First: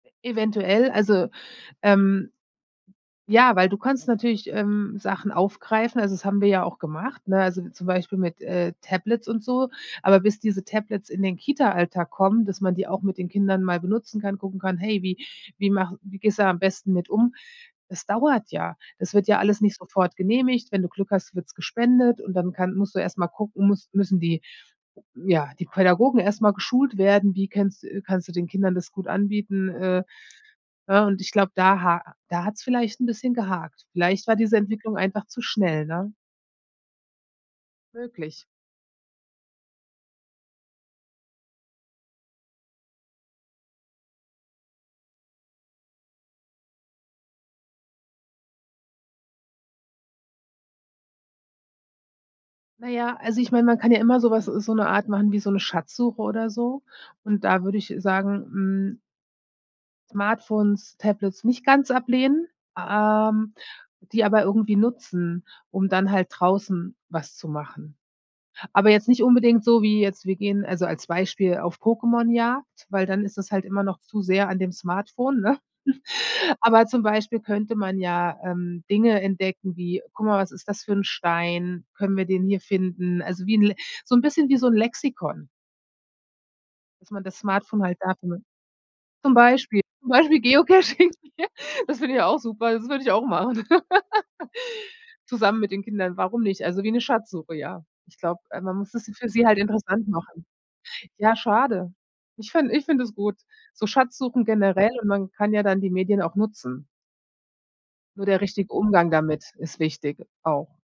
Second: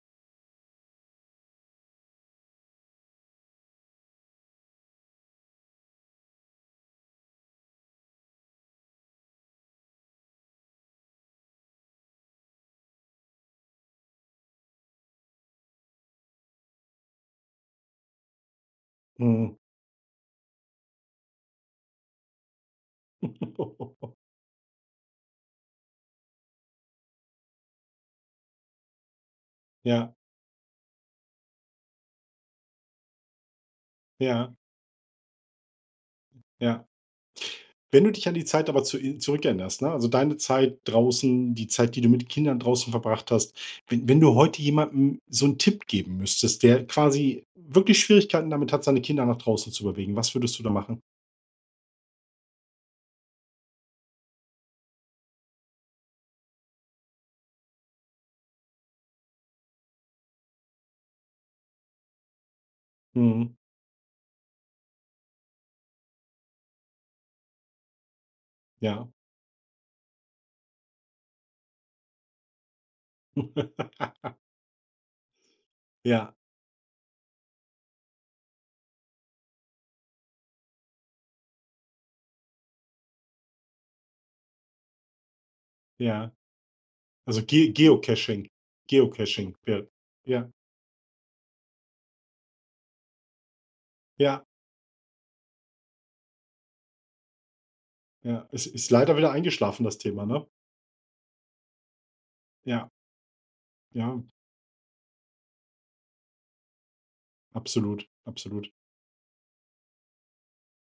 Eventuell, also, ähm, ja, weil du kannst natürlich, ähm, Sachen aufgreifen, also das haben wir ja auch gemacht, ne? Also, zum Beispiel mit, äh, Tablets und so, aber bis diese Tablets in den Kita-Alltag kommen, dass man die auch mit den Kindern mal benutzen kann, gucken kann: „Hey, wie wie mache wie gehst du am besten mit um?“ Das dauert ja, das wird ja Mhm. alles nicht sofort genehmigt, wenn du Glück hast, wird's gespendet und dann kann musst du erst mal gucken, muss müssen die ja, die Pädagogen erst mal geschult werden, wie kennst äh, kannst du den Kindern das gut anbieten? Äh, Ja. ne, und ich glaube, da ha da hat's vielleicht 'n bisschen gehakt. Vielleicht war Ja. diese Entwicklung einfach zu schnell, ne? Ja. Ja. Wenn du dich an Möglich. die Zeit aber zu in zurückerinnerst, ne, also deine Zeit draußen, die Zeit, die du mit Kindern draußen verbracht hast, wenn wenn du heute jemandem so 'n Tipp geben müsstest, der quasi wirklich Schwierigkeiten damit hat, seine Kinder nach draußen zu bewegen, was würdest du da machen? Naja, also ich mein, man kann ja immer so was so 'ne Art machen wie so 'ne Schatzsuche oder so und da würde ich, äh, sagen, hm Smartphones, Tablets nicht ganz ablehnen, Mhm. ähm, die aber irgendwie nutzen, um dann halt draußen was zu machen. Aber jetzt Ja. nicht unbedingt so wie jetzt, wir gehen also als Beispiel auf Pokémonjagd, weil dann ist das halt immer noch zu sehr an dem Smartphone, ne? Ja. Aber zum Beispiel könnte man ja, ähm, Dinge entdecken wie: „Guck mal, was ist das für 'n Stein? Können wir den hier finden?“ Also wie 'n Le so 'n bisschen wie so 'n Lexikon Ja. dass man das Also Ge Smartphone halt dafür Geocaching zum Geocaching. Beispiel Ja. zum Beispiel Ja. Geocaching, das finde ich auch super, das würde ich auch machen. Ja. Zusammen mit den Kindern, warum nicht? Also wie 'ne Schatzsuche, ja. Ich glaube, Ja, äh, is man ist muss es dann leider für wieder sie halt eingeschlafen das interessant Thema, ne? machen. Ja, schade. Ich fin ich Ja. finde es gut, so Ja. Schatzsuchen generell und man kann ja dann die Medien auch nutzen. Absolut, Nur der absolut. richtige Umgang damit ist wichtig, auch.